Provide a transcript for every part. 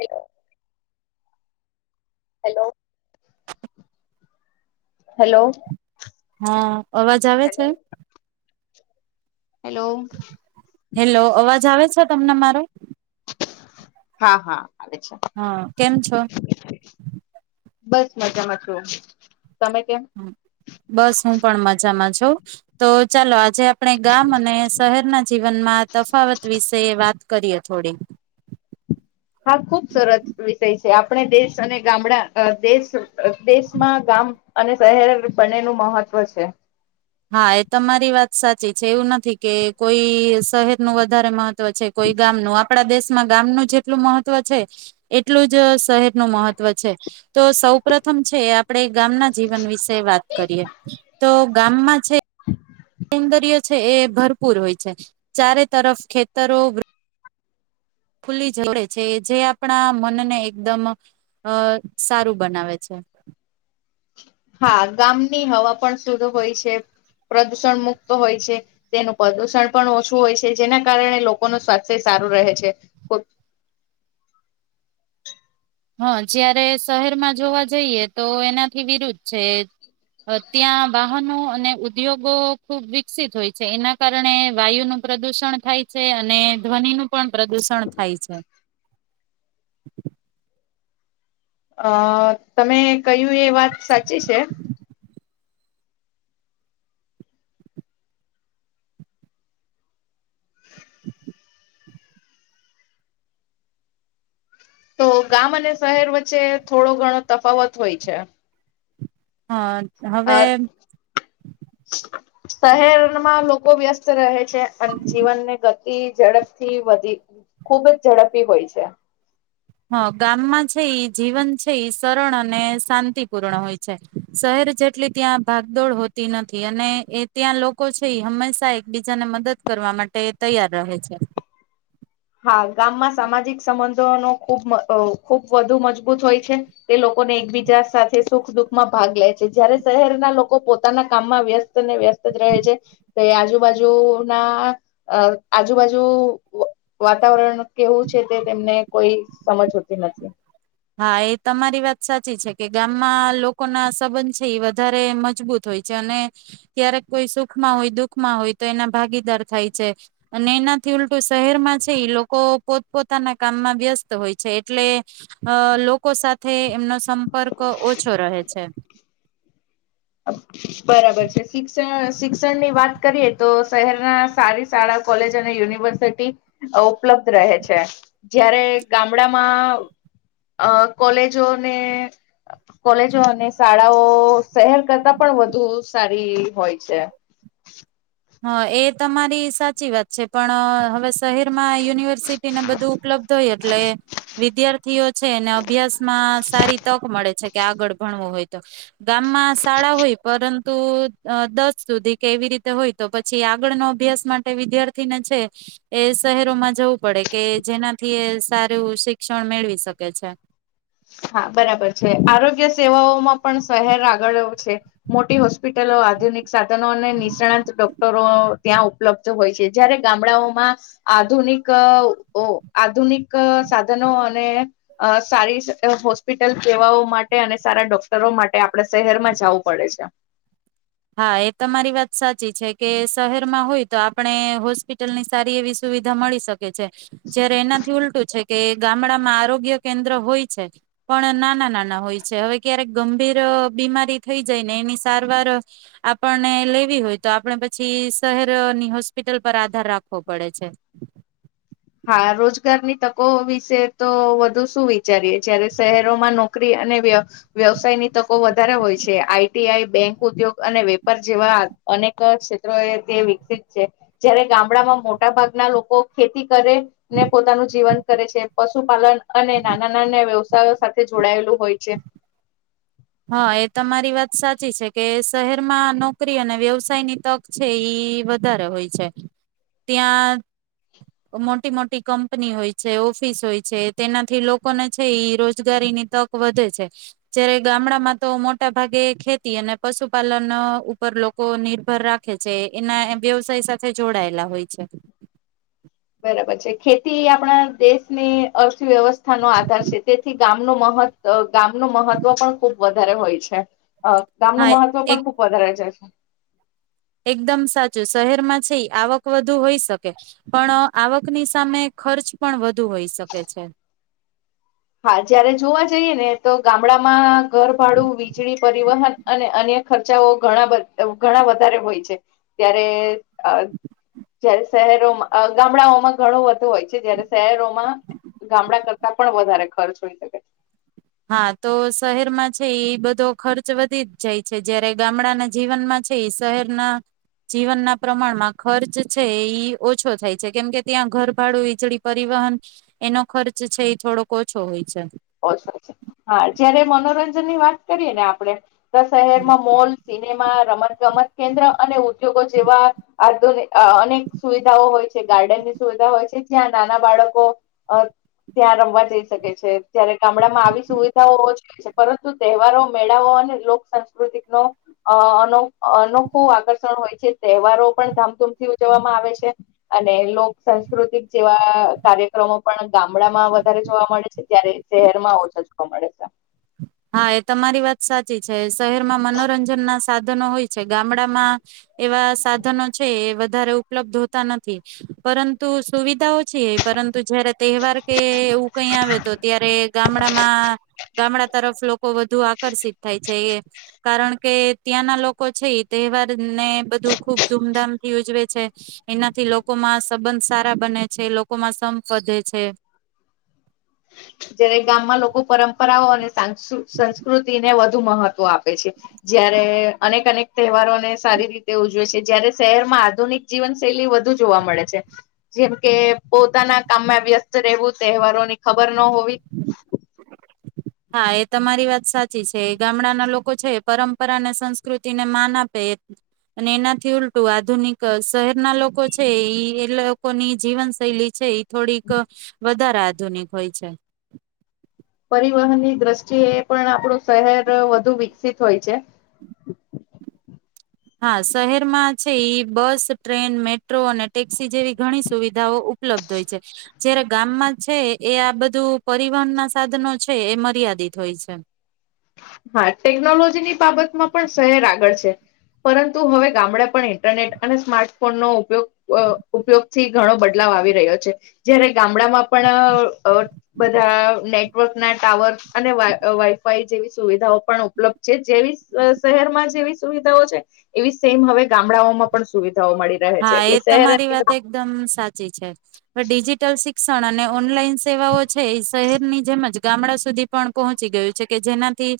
એ hello hello હા અવાજ આવે હેલો છે. હેલો હેલો અવાજ આવે છે. તમને મારો હા હા આવે છે હા કેમ છો બસ મજામાં છુ. બસ હું પણ મજામાં છ તો ચાલો જે આપણે ગામ અને શહેરના જીવનમાં તફાવત વિશે વા કરીએ થોડી હા ખુબ સરસ વિષય છે આપણે દેશ અને ગામડા અ દેશ દેશમાં ગામ અને શહેર બને નું મહત્વ છે. હા એ તમારી વાત સાચી છે એવું નથી કે કોઈ શહેરનું વધારે મહ તો છે કોઈ ગામ નુ આપણા દેશ માં ગામનું જેટલું મહત્વ છે એટલું જ શહેરનુ મહત્વ છે. તો સૌ પ્રથમ છે આપણેે ગામના જીવન વિશે વાત કરીએ તો ગામમાં છે [inaudible] સૌંદર્ય છે એ ભરપૂર હોય છે ચારે તરફ ખેતરો ખુલ્લી [unintelligible] છે જે આપણા મનને એકદમ અ સારું બનાવે છે. હા ગામની હવા પણ સુુદ હોય છે. પ્રદૂષણ મુક્ત હોય છે તેનું પ્રદુષણ પણ ઓછું હોય છે જેના કારણે લોકોનું સ્વાસ્થ્ય સારું રહે છે કો હા જયારે શહેરમાં જોવા જઈએ તો એનાથી વિરુદ્ધ છે ત્યાં વાહનો અને ઉદ્યોગો ખુબ વિકસિત હોય છે એના કારણે વાયુનું પ્રદુષણ થાય છે અને ધ્વનિનું પણ પ્રદૂષણ થાય છે. [inaudible] અ તમે કયું એ વાત સાચી છે. તો ગામ અને શહેર વચ્ચે થોડો ઘણો તફાવત હોય છે. હા અ શહેરમાં લોકો ખૂબ વ્યસ્ત રહે છે અને જીવનની ગતિ ઝડપથી વધી ખૂબ જ ઝડપી હોય છે. હા ગામમાં છે એ જીવન છે એ સરળ અને શાંતિપૂર્ણ હોય છે શહેર જેટલી ત્યાં ભાગદોડ હોતી નથી અને એ ત્યાં લોકો છે એ હંમેશા એકબીજાને મદદ કરવા માટે તૈયાર રહે છે. હા ગામમાં સામાજિક સંબંધોનો ખૂબ ખૂબ વધુ મજબૂત હોય છે તે લોકોને એકબીજા સાથે સુખ દુઃખમાં ભાગ લે છે જયારે શહેરના લોકો પોતાના કામમાં વ્યસ્ત ને વ્યસ્ત રહે છે તે આજુબાજુ ના આજુબાજુ વાતાવરણ કેવું છે તે તેમને કોઈ સમજ હોતી નથી. હા એ તમારી વાત સાચી છે કે ગામમાં લોકો ના સંબંધ છે એ વધારે મજબૂત હોય છે અને ક્યારેક કોઈ સુખમાં હોય દુખમાં હોય તો એના ભાગીદાર થાય છે અને એનાથી શહેરમાં છે લોકો પોતપોતાના કામમાં વ્યસ્ત હોય છે એટલે અ લોકો સાથે એમનો સંપર્ક ઓછો રહે છે. બરાબર છે સિક્સ સિક્ શિક્ષણ ની વાત કરીએ તો શહેરના સારી શાળા કોલેજ અને યુનિવર્સિટી ઉપલબ્ધ રહે છે જયારે ગામડામાં અ કોલેજોને કોલેજો અને શાળાઓ શહેર કરતા પણ વધુ સારી હોય છે. હા એ તમારી સાચી વાત છે પણ હવે શહેરમાં યુનિવર્સિટી ને બધું ઉપલબ્ધ હોય એટલે વિધ્યા છે અને અભ્યાસ માં સારી તક મળે છે. કે આગળ ભણવો હોય તો ગામમાં શાળા હોય પરંતુ દસ સુધી કેવી રીતે હોય તો પછી આગળનો અભ્યાસ માટે વિદ્યાર્થીને છે એ શહેરોમાં જવું પડે કે જેનાથી એ સારું શિક્ષણ મેળવી શકે છે. હા બરાબર છે આરોગ્ય સેવાઓમાં પણ શહેર આગળ છે મોટી હોસ્પ હોસ્પિટલો આધુનિક સાધનો અને નિષ્ણાંત ડોક્ટરો ત્યાં ઉપલબ્ધ હોય છે જયારે ગામડાઓમાં આધુનિક આધુનિક સાધનો અને સારી હોસ્પિટલ સેવાઓ માટે અને સારા ડોક્ટરો માટે આપડા શહેરમાં જવું પડે છે. હા એ તમા મારી વાત સાચી છે કે શહેરમાં હોય તો આપણે હોસ્પિટલની સારી એવી સુવિધા મળી શકે છે જયારે એનાથી ઉલટું છે કે ગામડામાં આરોગ્ય કેન્દ્ર હોય છે પણ નાના નાના હોય છે હવે ક્યારેક ગંભીર બીમારી થઈ જાય ને એની સારવાર આપણને લેવી હોય તો આપણે પછી શહેરની હોસ્પિટલ પર આધાર રાખવો પડે છે. હા રોજગારની તકો વિશે તો વધુ શું વિચારીએ જયારે શહેરોમાં નોકરી અને વ્યવસાયની તકો વધારે હોય છે આઈટીઆઈ બેંક ઉદ્યોગ અને વેપાર જેવા અનેક ક્ષેત્રો એ તે વિકસિત છે જયારે ગામડામાં મોટા ભાગના લોકો ખેતી કરે ને પોતાનું જીવન કરે છે. પશુપાલન અને નાના નાના વ્યવસ્ સાથે જોડાયેલું હોય છે. હા એ તમારી વાત સાચી છે કે શહેરમાં નોકરી અને વ્યવસાયની તક છે ઈ વધારે હોય છે ત્યાં મોટી મોટી કંપની હોય છે ઓફિસ હોય છે તેનાથી લોકોને છે રોજગારીની તક વધે છે જ્યારે ગામડામાં તો મોટા ભાગે ખેતી અને પશુપાલન ઉપર લોકો નિર્ભર રાખે છે એના વ્યવસાય સાથે જોડાયેલા હોય છે પ ખેતી આપણા દેશની અર્થવ્યવસ્થા નો આધાર છે તેથી ગામ ન મહ ગામ ન મહત્વ પણ ખુબ વધારે હોય છે ગામ ન હા મહત્વ પણ એક ખુબ વધારે જાય છે એકદમ સાચું શહેરમાં છે આવક વધુ હોઈ શકે પણ આવકની સામે ખર્ચ પણ વધુ હોઈ શકે છે હા જયારે જોવા જઈએ ને તો ગામડામાં ઘરભાડું વીજળી પરિવહન અને અન્ય ખર્ચાઓ ઘણા ઘણા વધારે હોય છે ત્યારે હ જયારે શહેરોમાં ગામડાઓમાં ઘણો વધુ હોય છે જયારે શહેરોમાં ગામડા કરતા પણ વધારે ખર્ચ હોઈ શકે છે હા તો શહેરમાં છે બધો ખર્ચ વધી જ જાય છે જયારે ગામડાના જીવનમાં છે એ શહેરના જીવનના પ્રમાણમાં ખર્ચ છે ઈ ઓછો થાય છે કેમકે ત્યાં ઘરભાડું વીજળી પરિવહન એનો ખર્ચ છે એ થોડોક ઓછો હોય છે ઓછો હા જયારે મનોરંજન ની વાત કરીએ ને આપણેે શહેરમાં મોલ સિનેમા રમત ગમત કેન્દ્ર અને ઉદ્યોગો જેવા આધુન અનેક સુવિધાઓ હોય છે ગાર્ડનની સુવિધા હોય છે જ્યાં નાના બાળકો ત્યાં રમવા જઈ શકે છે જયારે ગામડામાં આવી સુવિધાઓ ઓ છે પરંતુ તહેવારો મેળાઓ અને લોકસંસ્કૃતિક નો અ અનોખ અ ન ખુબ આકર્ષણ હોય જે તહેવારો પણ ધામધૂમથી ઉજવવામાં આવે છે અને લોક સંંસ્કૃતિક જેવા કાર્યક્રમો પણ ગામડામાં વધારે જોવા મળે છે ત્યારે શહેર માં ઓો છચકો મળે છે હા એ તમારી વાત સાચી છે શહેર માં મનોરંજન ના સાધનો હોય છે ગામડામાં એવા સાધનો છે વધારે ઉપલબ્ધ હોતા નથી પરંતુ સુવિધાઓ ી પરંતુ જયારે તહેવાર કે એવું કઈ આવે તો ત્યારે ગામડામાં ગમણા તરફ લોકો લોકો વધુ આકર્ષિત થાય છે એ કારણ કે ત્યાંના લોકો છે એ તહેવાર ને બધું ખૂબ ધૂમધામ થી ઉજવે છે એનાથી લોકોમાં સંબંધ સારા બને છે લોકોમાં સંપ વધે છે જયારે ગામમાં લોકો પરંપરાઓ સંસ્કૃતિ ને વધુ વધુ મહત્વ આપે છે જયારે અનેક અનેક તહેવારોને સારી રીતે ઉજવે છે જયારે શહેરમાં આધુનિક જીવનશૈલી વધુ જોવા મળે છે જેમ કે પોતાના કામમાં વ્યસ્ત રહેવું તહેવારોની ખબર હોવી હા એ તમારી વાત સાચી છે ગામડાના લોકો છે પરંપરા અને સંસ્કૃતિને માન આપે અને એનાથી ઉલટું આધુનિક શહેરના લોકો છે એ લોકોની જીવન શૈલી છે એ થોડીક વધારે આધુનિક હોય છે પરિવહનની દ્રષ્ટિએ પણ આપણું શહેર વધુ વિકસિત હોય છે હા શહેરમાં છે એ બસ ટ્રેન મેટ્રો અને ટેક્સી જેવી ઘણી સુવિધાઓ ઉપલબ્ધ હોય છે જયારે ગામમાં છે એ આ બધું પરિવહનના સાધનો છે એ મર્યાદિત હોય છે હા ટેકનોલોજીની બાબતમાં પણ શહેર આગળ છે પરંતુ હવે ગામડા પણ ઇન્ટરનેટ અને સ્માર્ટ ફોન નો ઉપયોગ ઉપયોગથી ઘણો બદલાવ આવી રહ્યો છે જયારે ગામડામાં પણ બધા નેટવર્ક ના ટાવર અને વાઈફાઈ જેવી સુવિધાઓ પણ ઉપલબ્ધ છે જેવી શહેરમાં જેવી સુવિધાઓ છે એવી સેમ હવે ગામડાઓમાં પણ સુવિધા હા એ તમારી વાત એકદમ સાચી છે હ ડિજિટલ શ શિક્ષણ અને ઓનલાઈન સેવાઓ છે એ શહેરની જેમજ ગામડા સુધી પણ પહોંચી ગયું છે કે જેનાથી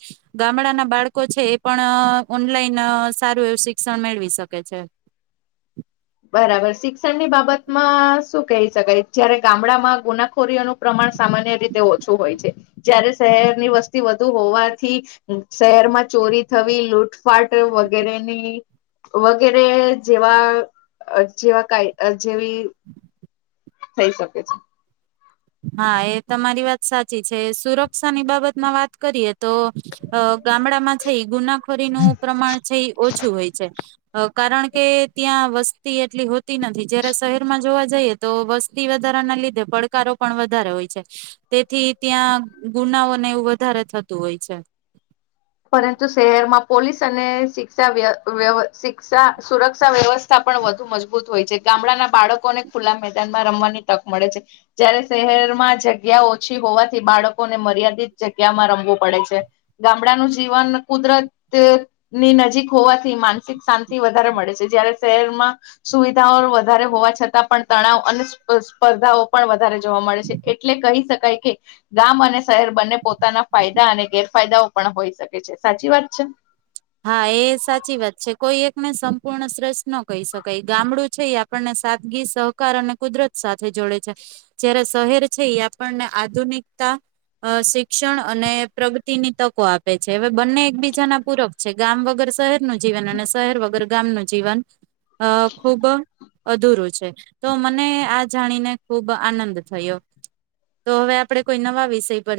ગામડાના બાળકો છે એ પણ ઓનલાઈન સારું એવું શિક્ષણ મેળવી શકે છે બરાબર શિક્ષણની બાબતમાં શું કહી શકાય જયારે ગામડામાં ગુનાખોરીઓનું પ્રમાણ સામાન્ય રીતે ઓછું હોય છે જય્યારે શહેરની વસ્તી વધુ હોવાથી શહેરમાં ચોરી થવી લૂટફાટ વગેરેની વગેરે જેવા અ જેવા કઈ જેવી થઈ શકે છે હા એ તમારી વાત સાચી છે સુરક્ષાની બાબતમાં વાત કરીએ તો ગામડા માં છે ગુનાખોરીનુંું પ્રમાણ છે એ ઓછું હોય છે કારણ કે ત્યાં વસ્તી એટલી હોતી નથી જયારે શહેરમાં જોવા જઈએ તો વસ્તી વધારા ના લીધે પડ ો પણ વધારે હોય છે તેથી ત્યાં ગુનાઓને એવું વધારે થતું હોય છે પરંતુ શહેરમાં પોલીસ અને શિક્ષા શિક્ષા સુરક્ષા વ્યવસ્થા પણ વધુ મજબૂત હોય છે ગામડાના બાળકોને ખુલ્લા મેદાનમાં રમવાની તક મળે છે જયારે શહેરમાં જગ્યા ઓછી હોવાથી બાળકોને મર્યાદિત જગ્યામાં રમવું પડે છે ગામડાનું જીવન કુદરત ની નજીક હોવાથી માનસિક શાંતિ વધારે મળે છે જયારે શહેરમાં સુવિધાઓ વધારે હોવા છતાં પણ તણાવ અને સ્પર્ધાઓ પણ વધારે જોવા મળે છે એટલે કહી શકાય કે ગામ અને શહેર બંને પોતાના ફાયદા અને ગેરફાયદાઓ પણ હોઈ શકે સાચી વાત છે હા એ સાચી વાત છે કોઈ એકને સંપૂર્ણ શ્રેષ્ઠ ન કહી શકાય ગામડું છે એ આપણને સાદગી સહકાર અને કુદરત સાથે જોડે છે જય્યારે શહેર છે એ આપણને આધુનિકતા શિક્ષણ અને પ્રગતિની તકો આપે છે હવે બંને એકબીજાના પૂરક છે ગામ વગર શહેર નું જીવન અને શહેર વગર ગામ ન જીવન અ ખુબ અધુરું છે તો મને આ જાણીને ખુબ આનંદ થયો તો હવે આપડે કોઈ નવા વિષય પર